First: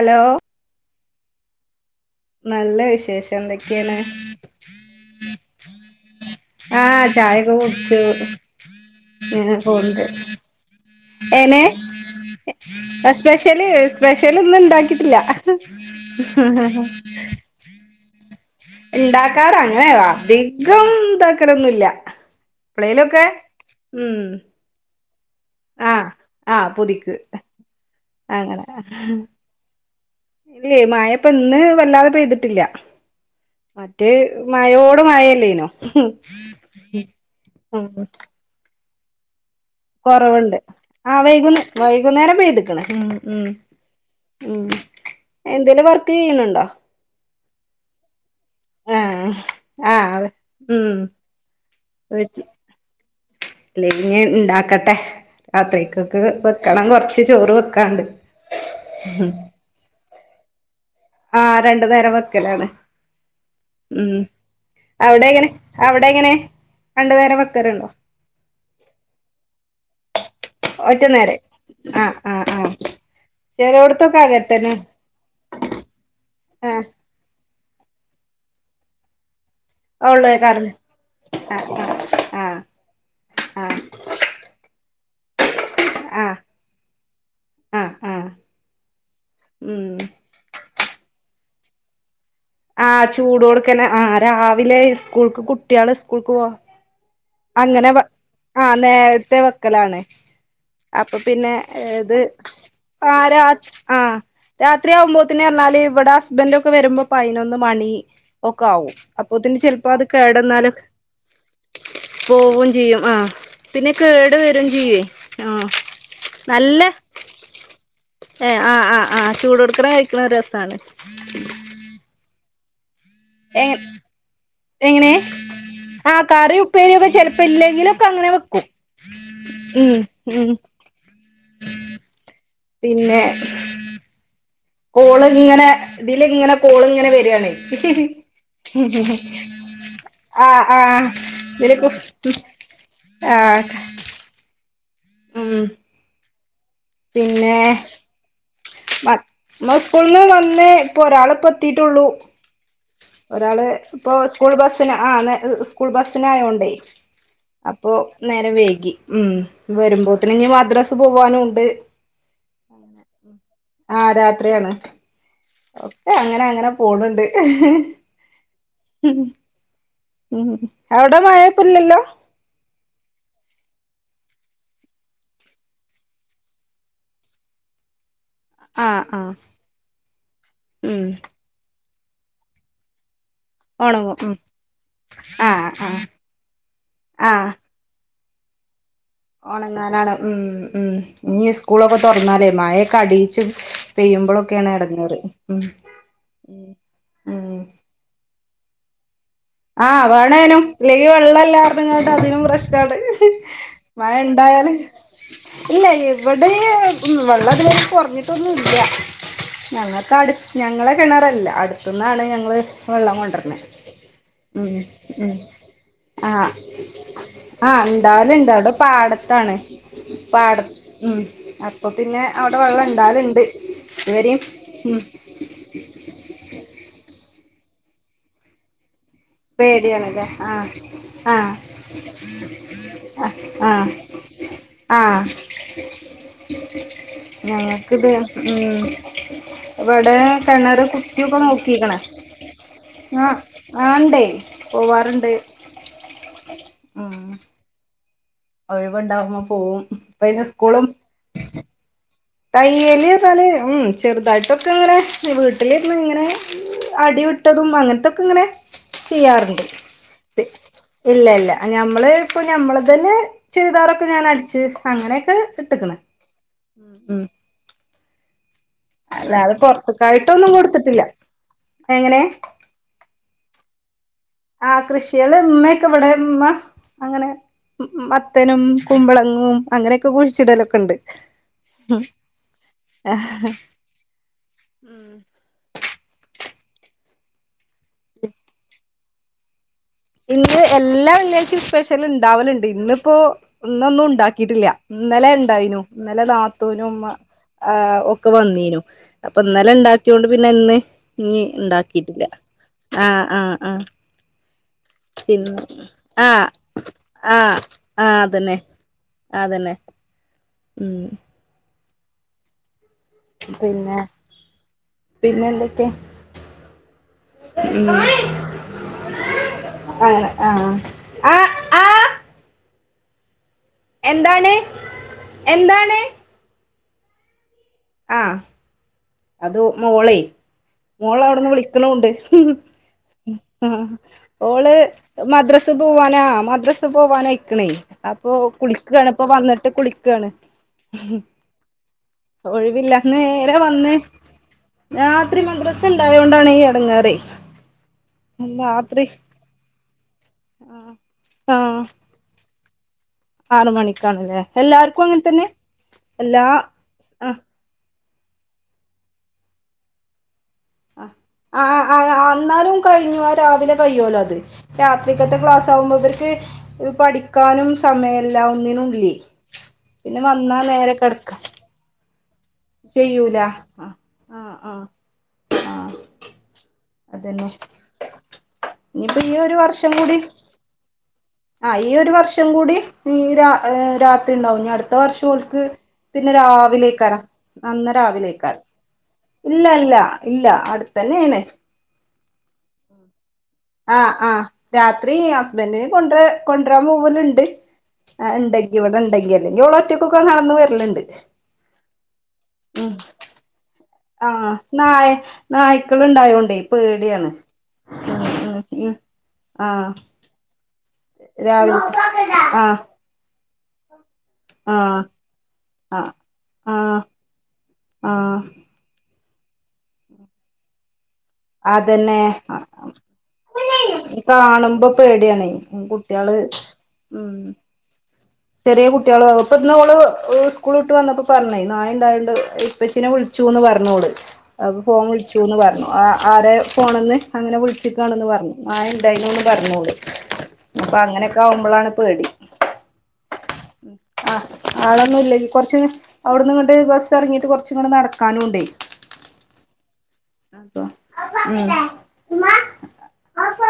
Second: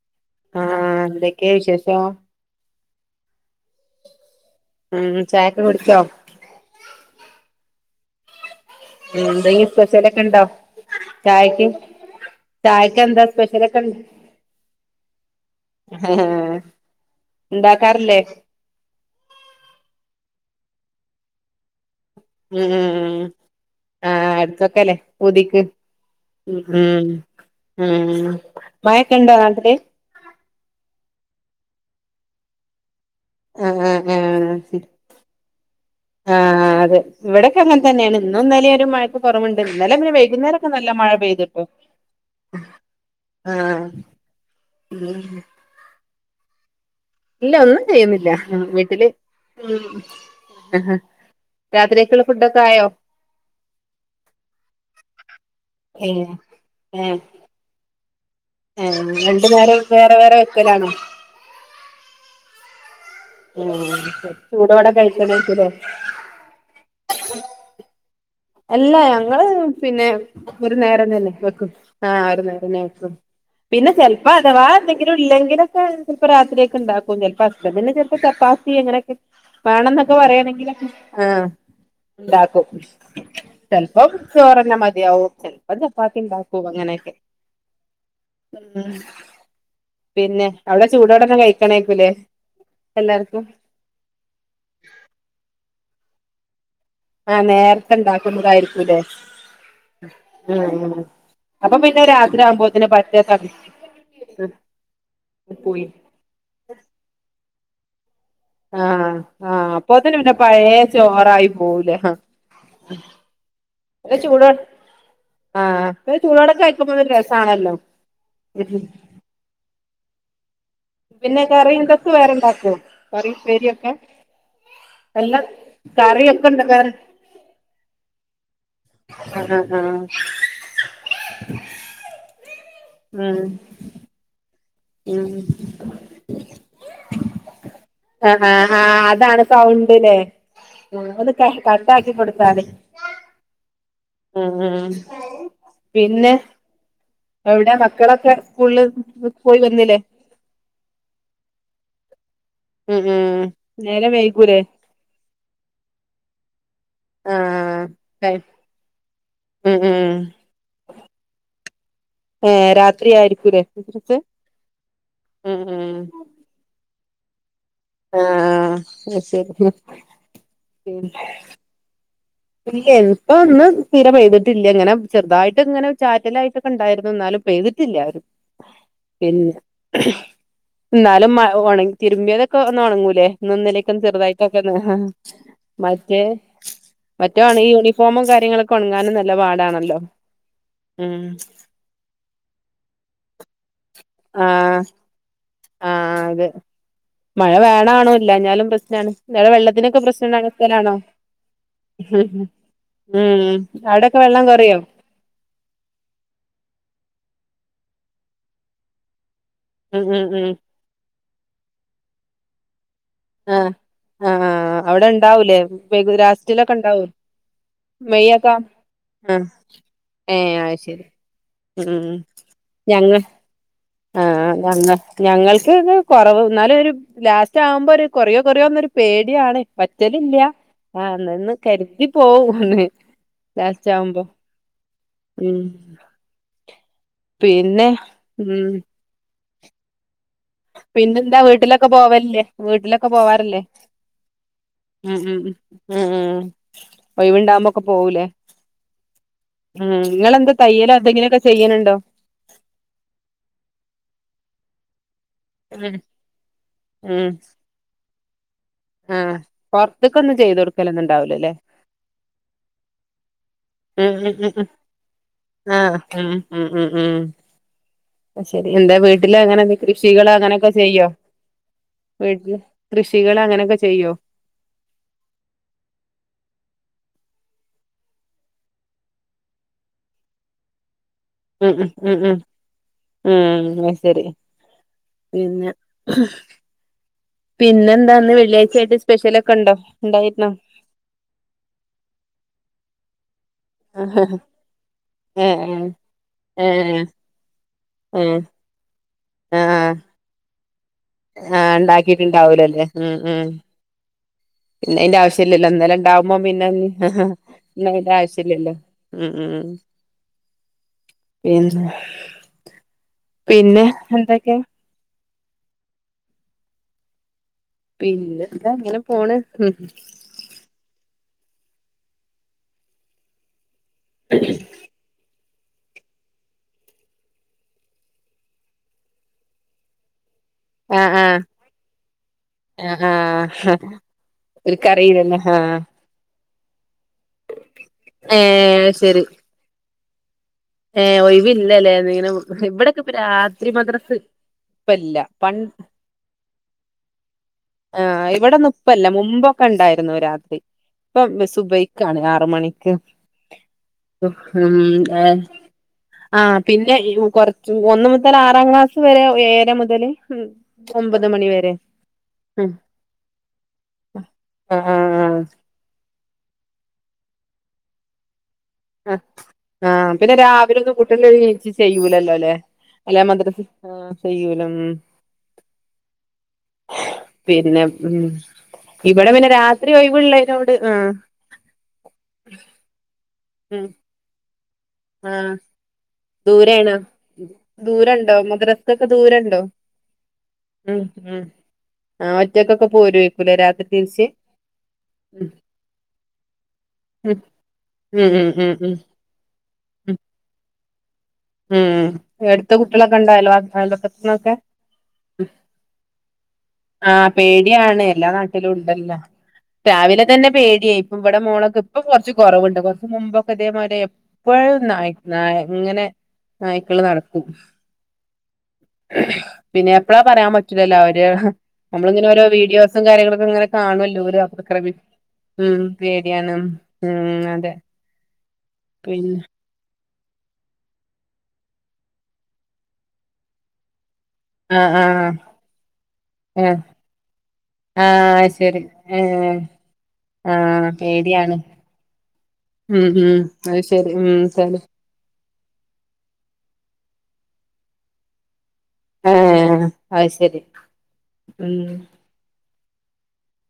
Hello. ആഹ് എന്തൊക്കേ വിശേഷോ. നല്ല വിശേഷം എന്തൊക്കേണ്. ഉം ചായക്കെ കുടിച്ചോ. ആഹ് ചായൊക്കെ കുടിച്ചു. ഉം ഇങ്ങനെ എന്തെങ്കി പോണ്ട് സ്പെഷ്യലൊക്കെണ്ടോ ചായക്ക്? ചായക്ക് എന്താ സ്പെഷല്, സ്പെഷ്യലൊക്കെ സ്പെഷല് ന്ന് ണ്ടാക്കിട്ടില്ല. ണ്ടാക്കാറില്ലേ? ഇണ്ടാക്കാറ് അങ്ങനെ അധികം താക്കലൊന്നൂല്ല. ഉം ആഹ് എടകൊക്കെലേ പൂതിക്ക്. ആഹ് ഉം, ആഹ് പുതിക്ക് ഉം, അങ്ങനെ മയെക്കണ്ടോ നാട്ടില്? ഇല്ലേ മയപ്പൊ ന്ന് വല്ലാതെ പെയ്തിട്ടില്ല. ആഹ് ആഹ് മറ്റേ ആഹ് മയോട് മയല്ലേനോ. ആഹ് അതെ വിടൊക്കെ അങ്ങൻ തന്നേണ് ഇന്നും ന്നലീ ഒരു മഴ. ക്ക് കുറവ്ണ്ട് ഇന്നലെ പിന്നെ കൊറവുണ്ട് വൈകുന്നേരൊക്കെ നല്ല മഴ ആഹ് വൈകുന്നേ പെയ്ത്ട്ടോ. വൈകുന്നേരം പെയ്ത്ക്ക്ണ് ഉം ഉം ആഹ്. ഉം. ഉം എന്തേലും വർക്ക് ചെയ്യ്ണ് ണ്ടോ? ഇല്ല ഒന്നും ചെയ്യുന്നില്ല. ആഹ് വീട്ടില് ആഹ് ആഹ് ഉം ഹ് രാത്രിയെക്ക്ള്ളെ ഫുഡൊക്കെ ആയോ? ല്ലെ ഞ്ഞി ണ്ടാക്കട്ടെ. ഏ രാത്രിക്ക്‌ക്ക് വെക്കണം കൊറച്ച് ചോറ് വെക്കാണ്ട്. ഏഹ് രണ്ട് നേരം വേറെ, വേറെ വെക്കലാണോ? ആഹ് രണ്ട് നേരം വെക്കലാണ്. ഉം. ചൂടോടെ കഴിക്കണേര്ക്കും ല്ലേ. ടെങ്ങനെ രണ്ട് നേരം വെക്കല്ണ്ടോ? അല്ലാ ഞങ്ങള് പിന്നെ ഒരു ഒറ്റ നേരതന്നെ നേരം വെക്കും. ആഹ് ഒരു നേരം തന്നെ വെക്കൊള്ളു. പിന്നെ ചെലോടത്തൊക്കെ ചെലപ്പോ അങ്ങനെ അഥവാ തന്നെ എന്തെങ്കിലും ഇല്ലെങ്കിലൊക്കെ ചെലപ്പോ രാത്രിയക്ക് ആഹ് ണ്ടാക്കും. ഒന്നിൽ പത്ത് ഒന്ന് ഇല്ലെങ്കിൽ ചെലപ്പോ ചപ്പാത്തി അങ്ങനെയൊക്കെ. വേണം എന്നൊക്കെ ഉള്ളേ കറി പറയാണെങ്കിലും ആഹ് ആഹ് ഉണ്ടാക്കും. ആഹ് ആഹ് ഔ ചോറ് തന്നെ മതിയാവും, ചെലപ്പൊ ആഹ് ചപ്പാത്തിയുണ്ടാക്കും അങ്ങനെയൊക്കെ. ആഹ് ആഹ് ഉം ഉം പിന്നെ അവിടെ ചൂടോടെ തന്നെ കഴിക്കണേക്കുല്ലേ. ആഹ് ചൂടോടുക്ക് തന്നെ ആഹ് രാവിലെ സ്കൂൾക്ക് കുട്ടികള് സ്കൂൾക്ക് പോവാൻ. ആഹ് അങ്ങനെ നേരത്തെ വെ ആഹ് ഉണ്ടാക്കുന്നതായിരിക്കൂല്ലേ നേരത്തെ വെക്കലാണ് ആഹ് അപ്പൊ. പിന്നെ അപ്പൊ പിന്നെ ഏത് രാത്രി ആവുമ്പോത്തിന് പറ്റേ ആരാ ആഹ്. തണു രാത്രിയാവുമ്പോത്തിന് എന്നാല് പോയി ഇവിടെ ഹുസ്ബൻഡ് ഒക്കെ വരുമ്പോ പയിനൊന്ന് മണി. ഒക്കെയാവും ആഹ് അപ്പോത്തേന് ആഹ് ചെലപ്പോ അത് അപ്പോത്തിന് പിന്നെ കേടുവന്നാല്. പഴയ ചോറായി പോവൂലേ ആഹ്. പോവും ചെയ്യും ആഹ് പിന്നെ കേട് ചൂടോ വരും ചെയ്യുവേ ആഹ്. ചൂടോടെ നല്ല കഴിക്കുമ്പോ ഒരു രസയാണല്ലോ. ഏഹ് ആഹ് ആഹ് ആഹ് ചുടോടെ കഴിക്കുന്നെരു രസാണ്. പിന്നെ കറി ഇതൊക്കെ വേറെ ഉണ്ടാക്കുവോ, കറി ഉപ്പേരി ഏഹ് ഒക്കെ. എങ്ങനെ ആഹ് കറി വേറെ ഉപ്പേരിയൊക്കെ ചെലപ്പോ ഇല്ലെങ്കിലൊക്കെ അങ്ങനെ വെക്കും. ആഹ് ആഹ് ഉം ഉം പിന്നെ ഉം കോള് ഉം ഇങ്ങനെ ഇതില് ഇങ്ങനെ കോള് ഇങ്ങനെ വരാണ്. ആഹ് ആഹ് ആഹ് അതാണ് സൗണ്ട്ല്ലേ ആഹ് ആഹ് ഒന്ന് ഇതിലിപ്പോ കട്ടാക്കി ഉം. കൊടുത്താതി ആഹ് ഉം ഉം ഉം പിന്നെ എവിടെ മക്കളൊക്കെ? സ്കൂളില് പോയി [unintelligible] വന്നില്ലേ സ്കൂൾ നിന്ന് വന്നെ, ഇപ്പോ ഒരാള് ഇപ്പോ എത്തിയിട്ടേയുള്ളൂ. ഉം ഉം ഒരാള് ഇപ്പോ നേരം സ്കൂൾ വൈകൂലേ ബസ്. ത്തിന് ആഹ് നേ സ്കൂൾ ബസിന് ആയോണ്ട്, ആഹ് അപ്പോ ടൈം നേരം വൈകി ഉം. വരുമ്പോത്തിന് ഇനി മദ്രസിൽ പോവാനുണ്ട്. ഏഹ് രാത്രി ആയിരിക്കൂലേ ആഹ് മദ്രസ രാത്രിയാണ്. ഉം ഉം ഒക്കെ അങ്ങനെ അങ്ങനെ പോണുണ്ട്. ആഹ് അത് ശരി ഉം അവിടെ മഴ ഇപ്പോ ഇല്ലല്ലോ? ഇല്ല ഇപ്പം ഒന്ന് തീരെ പെയ്തിട്ടില്ല, ഇങ്ങനെ ചെറുതായിട്ട് ഇങ്ങനെ ചാറ്റലായിട്ടൊക്കെ ഉണ്ടായിരുന്നു എന്നാലും. പെയ്തിട്ടില്ല ആഹ് ആഹ് പിന്നെ ഉം എന്നാലും മഴ ഉണങ്ങി തിരുമ്പിയതൊക്കെ ഒന്ന് ഉണങ്ങൂലേ. ഇന്നും ഇന്നലൊക്കെ ഒണങ്ങും ഉം ചെറുതായിട്ടൊക്കെന്ന ആഹ് ആഹ് മറ്റേ. മറ്റേ ഉണങ്ങിയ യൂണിഫോമും കാര്യങ്ങളൊക്കെ ഒണങ്ങാനും നേ ഉണങ്ങാനാണ് ഉം ഉം ഇന്ന്. സ്കൂളൊക്കെ തൊറന്നാല് മഴയൊക്കെ അടിയിച്ച് പെയ്യുമ്പോഴൊക്കെയാണ് ആഹ് എടങ്ങേറ്. ഉം ആഹ് അതെ മഴ ഉം വേണാണോ ഇല്ലായ്ഞ്ഞാലും പ്രശ്നാണ്. ഇന്നലെ വെള്ളത്തിനൊക്കെ ആഹ് പ്രശ്നം ഉണ്ടാകുന്ന വേണേനും സ്ഥലാണോ ഇല്ലെങ്കിൽ വെള്ളം ഇല്ല പറഞ്ഞേങ്ങോണ്ട് അതിനും പ്രശ്നാണ്. ഉം മഴ അവിടൊക്കെ വെള്ളം ഇണ്ടായാല്. കൊറയോ ഇല്ല ഇവിടെ വെള്ളം ഇതുവരെ കൊറഞ്ഞിട്ടൊന്നും ഇല്ല. ഉം ഞങ്ങൾക്ക് ഉം അടു ഉം ഞങ്ങളെ കിണർ അല്ല അടുത്തെന്നാണ് ഞങ്ങള് വെള്ളം കൊണ്ടുവരാല്. ആഹ് ആഹ് അവിടെ ഉണ്ടാവൂലേ ബേക്കു ആഹ് ലാസ്റ്റിലൊക്കെ ഉണ്ടാവോ. ആഹ് ഉണ്ടാവലുണ്ട് അവിടെ ആഹ് പാടത്താണ്. ഏഹ് പാടം അത് ശരി ഉം അപ്പോ ഉം പിന്നെ അവിടെ വെള്ളം ഞങ്ങ ഇണ്ടാവലുണ്ട്. ആഹ് ഞങ്ങ ഞങ്ങൾക്ക് ഇത് കൊറവ് എന്നാലും ഒരു ലാസ്റ്റ് ആവുമ്പോ ഒരു കൊറയോ കൊറയോന്നൊരു. പേടിയാണ് വറ്റലില്ല ആഹ് അന്നാന്ന് കരുതി പോകും ഒന്ന് ആഹ് ലാസ്റ്റ് ആവുമ്പോ. ആഹ് ഉം പിന്നെ ഞങ്ങൾക്കിത് ഉം ഇവിടെ. കിണറ് കുത്തിയൊക്കെ പിന്നെന്താ വീട്ട്ലൊക്കെ നോക്കിക്കണ് പോവല്ലേ വീട്ട്ലൊക്കെ ആ പോവാറ്ല്ലേ ആണ്ടേ ഉം പോവാറുണ്ട് ഉം ഉം ഉം ഒഴിവ്ണ്ടാകുമ്പോക്കെ പോവും ലെ ഒഴിവുണ്ടാവുമ്പോ പോവും ഉം ഇപ്പ ഇനി ങ്ങളെന്താ സ്കൂളും തയ്യലോ എന്തെങ്കിലൊക്കെ ചെയ്യല്ണ്ടോ തയ്യല് ന്നാല് ഉം ചെറുതായിട്ടൊക്കെങ്ങനെ വീ ഉം ട്ടിലിരുന്ന് ങ്ങനെ ഉം അടിവിട്ടതും അങ്ങൻത്തൊക്കെ ങ്ങനെ ചെയ്യാറ്ണ്ട് ത്ക്കൊന്ന് ചെയ്തൊട് ഇല്ല ല്ല ഞമ്മള്പ്പോ ഞമ്മള്തെന്നെ ചുരിദാറൊക്കെ ഉം ഉം ഉം ഞാനടിച്ച് ഉം അങ്ങനെക്കെ ഇട്ട്ക്ക്‌ണ് ആഹ് ഉം ഉം ഉം ഉം അത് ശെരി എന്തെ വീട്ടില് അല്ലാതെ അങ്ങനെ കൃഷികള് പൊറത്ത്ക്കായിട്ടൊന്നും അങ്ങനൊക്കെ കൊടുത്തിട്ടില്ല ചെയ്യോ എങ്ങനെ വീട്ട്ല് കൃഷികളങ്ങനൊക്കെ ചെയ്യോ ആ കൃഷിയാള് ഇമ്മയൊക്കെ ഇവിടെ ഇമ്മ അങ്ങനെ ഉം ഉം മത്തനും കുമ്പളങ്ങും അങ്ങനൊക്കെ കുഴിച്ചിടലൊക്കെണ്ട് ഉം ഉം ഉം അത് ശെരി പിന്നെ പിന്നെന്താ ന്ന് വെള്ളിയാഴ്ച്ചായ്ട്ട് സ്പെഷ്യലൊക്കെ ണ്ടോ ഇന്ന് എല്ലാ വെള്ളിയാഴ്ചയും സ്പെഷ്യല്ണ്ടാവല്ണ്ട് ഇന്നിപ്പോ ഇന്നൊന്നും ണ്ടാക്കിട്ടില്ല ഇന്നലെ ഏ ണ്ടായിനു ഇന്നലെ ഏ ഏ നാത്തൂനും മ ആ ഏ ഒക്കെ വന്നീനു അപ്പൊ ആ ഇന്നലെ ഇണ്ടാക്ക്യോണ്ട് പിന്നെന്ന് ആ ണ്ടാക്കിട്ട്ണ്ടാവൂലല്ലെ ഉം ആ ഉം ആ പിന്നെ അയ്ന്റെ പിന്നെ ആവശ്യല്ലല്ലോ ഇന്നലെ ആ ണ്ടാവുമ്പോ പിന്നെ ആ ആ ന്നയ്ന്റെ അതന്നെ ആവശ്യല്ലല്ലോ ഉം ഉം അതന്നെ ഉം പിന്നെ പിന്നെ പിന്നെന്തൊക്കെ പിന്നെന്താ അങ്ങനെ പോണ് അങ്ങനെ ആ ആ എന്താണ് എന്താണ് ആ അത് മോളേ ആ ആ മോളവ്ട്ന്ന് വിളിക്കിണുണ്ട് ആ ഓള് ഓൽക്കറിയില്ലല്ലോ മദ്രസ് ആഹ് പോവാനാ മദ്രസ് സ് പോവാനയിക്ക്‌ണേ അപ്പൊ ഏഹ് കുളിക്കാണ് ഇപ്പ വന്ന്ട്ട് കുളിക്കാണ് ഏ ഒയ് വില്ലല്ലേ [unintelligible] ഒഴിവില്ല ഇവിടെക്കെപ്പ നേരെ രാത്രി വന്ന് മദ്രസ് ഇപ്പല്ല രാത്രി പൺ മദ്രസ് ണ്ടായോണ്ടാണെ ഈ എടങ്ങേറെ ആ ഇവിടെന്നപ്പല്ല മുമ്പൊക്കെ ണ്ടായിരുന്നു രാത് ഇപ്പം ആ സുബൈക്കാണ് ആറ് മണിക്ക് ആറ് മണിക്കാണല്ലേ ഉം എല്ലാർക്കും അങ്ങനെ തന്നെ ആ എല്ലാ പിന്നെ ആ കൊർ ച്ച് ഒന്ന് മുതൽ ആറാം ക്ലാസ് വെരെ ഏയര മുതൽ ആ ആ അന്നാലും കഴിഞ്ഞോലൊ രാവിലെ കയ്യോലൊ അത് ആഹ് ആഹ് രാത്രിക്കത്തെ ക്ലാസ് [unintelligible] പഠിക്കാനും സമയല്ല ഒന്നിനും ഇല്ലേ ആ ആ പിന്നെ വന്നാ നേരെ രാവിലൊന്നും കുട്ട്യാള് കിടക്ക ണീച്ച് ചെയ്യൂലല്ലോ ല്ലേ അല്ല ചെയ്യൂല മദ്രസ് ഹ ആ ആ ചെയ്യുല ആ ഉം ആ അതന്നെ പിന്നെ ഉം ഇനിയിപ്പോ ഇവടെ ഈ പിന്നെ ഒരു രാത്രി വർഷം കൂടി ഒയ്വ്ള്ളേനോണ്ട് ഉം ആ ഈ ഒരു വർഷം കൂടി ഈ ഉം രാത്രി ണ്ടാവും അടുത്ത ആ വർഷോൽക്ക്‌ പിന്നെ ദൂരെയാണ് രാവിലെക്കാരം നന്ന ദൂരണ്ടോ രാവിലേക്കാരം മദ്രസക്കൊക്കെ ദൂരണ്ടോ ഇല്ല ല്ല ഇല്ല ഉം അട്ത്തെന്നെണ് ഉം [inaudible] ആ ഒറ്റയ്ക്കൊക്കെ പോരോ ആ ആ രാത്രി ഉം ഹസ്ബന്റിന് കൊണ്ട്രാ കൊണ്ട്രാൻ ഉം പോവല്ണ്ട് ആ ഉം ഉം ഉം ണ്ടെങ്കി ഉം ഇവടെണ്ടെങ്കില് ല്ലെങ്കി ഉം ഓളൊറ്റക്കെന്നെ നടന്ന് വെരല്ണ്ട് ഉം ഏട്ത്ത കുട്ട്യാളെക്കണ്ട അയൽവാ അയൽവക്ക്ത്ത് ആ നായ് നായ്ക്കള് ണ്ടായോണ്ടേ ആഹ് പേടിയാണ് എല്ലാ ഉം നാട്ടിലുണ്ടല്ലാ ആഹ് രാവിലെ തന്നെ പേടി ഇവിടെ മോളൊക്കെ ഇപ്പൊ രാവിലത്തെ കൊറച്ച് കൊറവുണ്ട് ആഹ് കൊറച്ച് മുമ്പൊക്കെ തേമാരിയേ ഇപ്പോഴും ആഹ് നായ് നായ് ഇങ്ങനെ ആഹ് ആഹ് നായ്ക്കള് നടക്കു. ആഹ് പിന്നേപ്പളാ പറയാ പറ്റൂലല്ലോ അവര്. അതന്നെ നമ്മളിങ്ങനെ ഓരോ വീഡിയോസും കാര്യങ്ങളൊക്കെങ്ങനെ കാണുല്ലോ. ഒരു അപക്ര. കാണുമ്പോ പേടിയാണേ ഉം കുട്ടികള് പേടിയാണ്. ഉം അതെ ചെറിയ പിന്നെ കുട്ട്യളോകു ഇന്നോള് സ്കൂള്ട്ട് വന്നപ്പോ പറഞ്ഞേ നായ്ണ്ടായോണ്ട് ഇപ്പച്ചീനെ വിളിച്ചൂന്ന് പറഞ്ഞോള്. ആഹ് അപ്പഫോൺ ആഹ് വിളിച്ചൂന്ന് പറഞ്ഞു അ ആരെ ആഹ് ഫോണ്ന്ന് അങ്ങനെ വിളിച്ച്ക്കാണെന്ന് ആഹ് പറഞ്ഞു. ശരി നായെണ്ടായിന്നോള് ഏഹ് പറഞ്ഞോള് ആഹ് പേടിയാണ് പ്പാങ്ങനെക്കാവുമ്പളാണ് പേടി. ഉം ഉം അത് ശരി ഉം ആഹ് ശരി ആള്. കൊറച്ച് അവിടന്ന്ങ്ങട്ട് ബസ്സെറങ്ങിട്ട് കൊറച്ചുങ്ങട്ട് നടക്കാനുണ്ടേ. ആഹ് ആഹ് അയ് ശരി ഉം ഉം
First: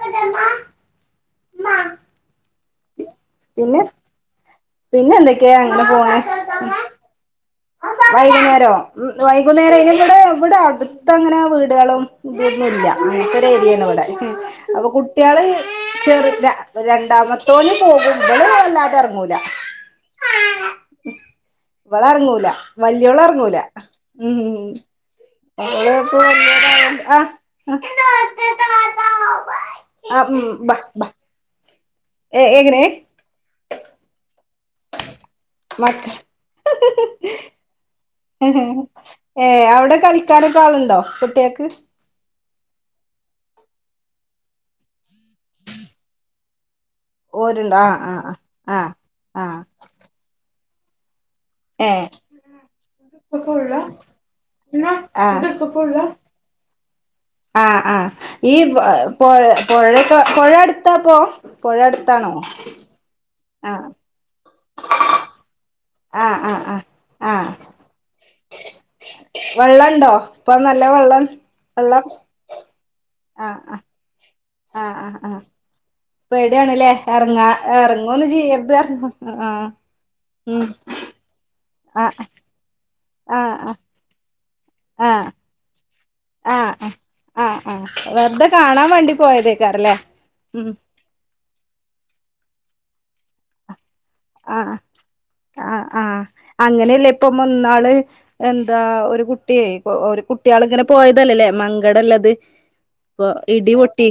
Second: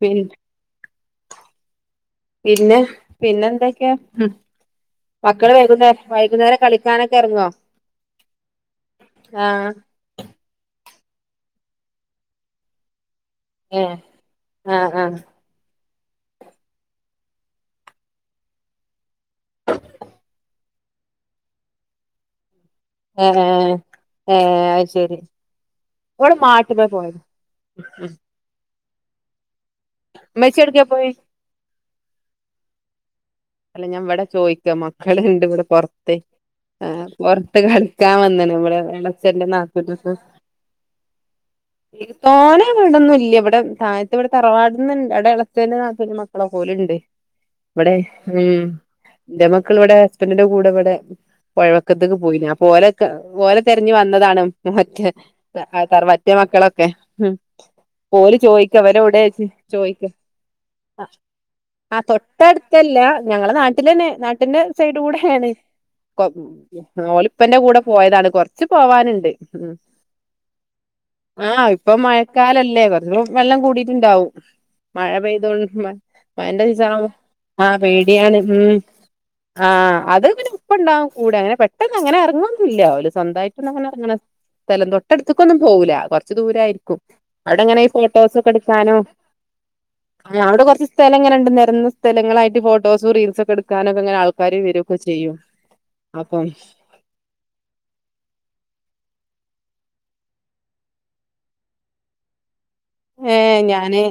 പിന് [inaudible] പിന്നെ പിന്നെ പിന്നെന്തെക്കെയാ ഉം പിന്നെ മക്കള് എന്തൊക്കെയാ അങ്ങനെ വൈകുന്നേരം വൈകുന്നേരം പോണ് കളിക്കാനക്കെ ക്കെറങ്ങോ വൈകുന്നേരോ ഉമ് വൈകുന്നേരയില്ല ഇവടെ ഇവ്ടടുത്തങ്ങനെ വീടുകളും ഒന്നുല്ല ഏഹ് ഇങ്ങനത്തൊരേരിയാണിവ്ടെ ഉമ് അപ്പൊ ആഹ് ആഹ് കുട്ടിയാള് ചെർതാ രണ്ടാമത്തോന് പോകും ബ്ള് വല്ലാതെറങ്ങൂല വ്ളെറങ്ങൂല വല്യോളെറങ്ങൂല ഉം ശെരി [unintelligible] അഹ് ആമ് ഉമ്മച്ചി ബാ എവിടക്കാ ബാ പോയെ ഏ ഏങ്ങനേ അല്ല ഞാവ്ടെ ചോയിക്കാ മക്കൾണ്ട് വ്ടെ മക്ക പൊറത്ത് പൊറത്ത് കളി ക്കാൻ വന്ന്ണ് വ്ടെ എളച്ചന്റെ ഏഹ് നാത്തു അവിടെ കളിക്കാനൊക്കെ ആളുണ്ടോ കുട്ടികൾക്ക് ന്റെക്കെ തോനെ വീടൊന്നുല്ല്യ വ്ടെ തായത്ത് ഇവ്ടെ തറവാടന്ന്ണ്ട് അവ്ടെ എളച്ചന് നാത്തൂന് മക്കള് ഓല്ട്ണ്ട് ഓര്ണ്ടാ ആഹ് ആഹ് ഉം ആഹ് ന്റെ ആഹ് മക്കൾ വ്ടെ ഹസ്ബൻറിന്റെ കൂടെ വ്ടെ പൊഴ ഏഹ് വക്കത്ക്ക് പോയിനി അപ്പൊ ഓലെക്കെ ഓലെ തെരഞ്ഞ് വന്നതാണ് ഉം മറ്റേ ആഹ് തറവാ റ്റേ മക്കള് ക്കെ ഉം ആഹ് ആഹ് ഓല് ഈ ചോയിക്ക ഇവരെവിടെ പൊഴ ചോയിക്ക പൊഴൊക്കെ പൊഴ അട്ത്താപ്പോ ആ തൊട്ടട്ത്ത്ല്ലാ ഞങ്ങളെ ആഹ് നാട്ടിലന്നെ നാട്ടിന്റെ സൈഡ് കൂടേണ് ക്കോ ആഹ് ആഹ് ആഹ് ആഹ് ഓലിപ്പേന്റെ കൂടെ പോയതാണ് കൊറച്ച് പോവാൻണ്ട് ഉമ് വെള്ളണ്ടോ ഇപ്പൊ നല്ല വെള്ളം വള്ളം കാലല്ലേ വെള്ളം വെള്ളം കൂടിട്ട്ണ്ടാവും ആഹ് മഴ ആഹ് ആഹ് പെയ്തോണ് പേടിയാണ്ല്ലേ മഴന്റിസം [unintelligible] പേടിയാണ് ഉം ചെയ്യരുത് പറഞ്ഞു ആ ആഹ് അത് പ്പന്റെ ഉം പ്പണ്ടാവും കൂടെ അങ്ങനെ പെട്ടന്നങ്ങനെ ആഹ് എറങ്ങൊന്നുല്ല ഓല് ആഹ് സ്വന്തായിട്ടങ്ങനെ എറങ്ങ്ണ സ്ഥലം ആഹ് തൊട്ടടുത്ത്ക്കൊന്നും പോവൂല കൊർ ച്ച് ആഹ് ആഹ് ദൂരായ്രിക്കും ആഹ് അവ്ടങ്ങനെ ആഹ് ഈ വെറുതെ കാണാൻ ഫോട്ടോസക്കെട്ക്കാനും വേണ്ടി പോയതേക്കാരല്ലേ അവ്ടെ ഉം കൊറച്ച് സ്ഥലംങ്ങനെണ്ട് നെരന്ന സ്ഥലങ്ങളായിട്ട് ഫോട്ടോസും റീൽസെക്കെടുക്കാനക്കെങ്ങനാൾക്കാ ക്കാര് ആഹ് വരൊക്കെ ചെയ്യും അപ്പം പ്പമ്മന്നാള് എന്താ ഒരു കുട്ടിയേ ഒരു കുട്ടിയാള്ങ്ങനെ പോയതല്ലല്ലേ! ! ! ! ! ! ! ! ! ! ഏഹ് ഞാന്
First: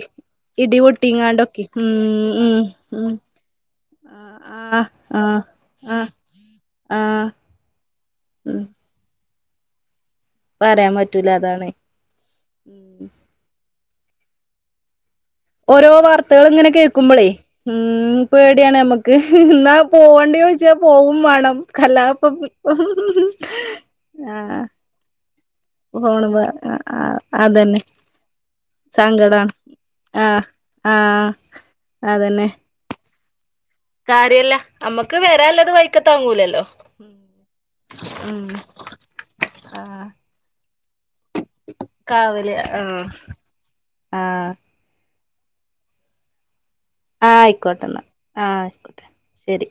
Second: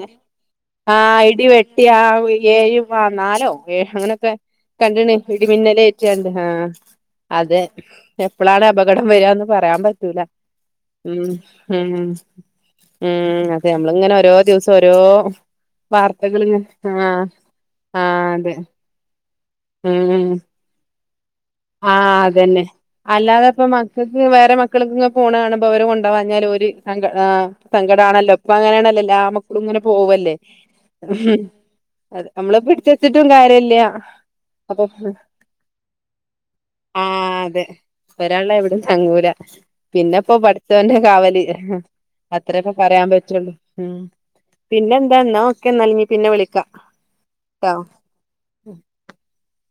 ഇടി ആഹ് ഇടി പൊട്ടിങ്ങാണ്ടൊക്കെ വെട്ടി ഉം ആ ഉം ഏഴ് ഉം പാനാലോ ഏഹ് അങ്ങനൊക്കെ ആഹ് കണ്ട്ണ് ആഹ് ആഹ് ആഹ് ഇടിമിന്നലേറ്റിയാണ്ട് ആഹ് ആഹ് അതെ ഉം എപ്പളാണ് അപകടം വരാന്ന് പറയാം പറ്റൂല പറയാൻ ഉം പറ്റൂല അതാണ് ഉം ഉം അതെ അമ്മള്ങ്ങനെ ഓരോ ദിവസം ഓരോ ഓരോ വാർത്തകളിങ്ങനെ വാർത്തകള്ങ്ങനെ ആഹ് കേക്കുമ്പളെ ഉം ആഹ് അതെ പേടിയാണ് അമ്മ ക്ക് ന്നാ പോണ്ടി വിൾച്ചാ പോവും മാണം ആ അതന്നെ അല്ലാതപ്പം മക്കക്ക് വേറെ ആഹ് മക്കൾക്ക്‌ങ്ങ പോണ കാണുമ്പോ അവര് ഫോണ് കൊണ്ടാവാഞ്ഞാല് ഓര് സങ്ക ആ അതന്നെ സങ്കടാണല്ലോ പ്പ അങ്ങനെണല്ലോ എല്ലാ മക്കളുങ്ങനെ പോവല്ലേ ആ അതെ അതന്നെ നമ്മള് പിടിച്ച് വെച്ചിട്ടും കാര്യല്ല കാര്യല്ല അപ്പൊ അമ്മക്ക് വരാല്ലത് വയി ക്ക് തങ്ങൂലല്ലോ ആ അതെ വരാള്ളെ എവിടിം തങ്ങൂല ആഹ് പിന്നെപ്പോ പട്ച്ചോന്റെ കാവൽ കാവല് അത്രേപ്പം ആഹ് പറയാം പറ്റാെള്ളൂ ഉം. ആഹ് പിന്നെന്താ ന്നാ ഓക്കെ ന്നാൽ ഇഞ് പിന്നെ വിളിക്കാ ആ ആയിക്കോട്ടന്നാ ആ ആയിക്കോട്ടെ ശെരി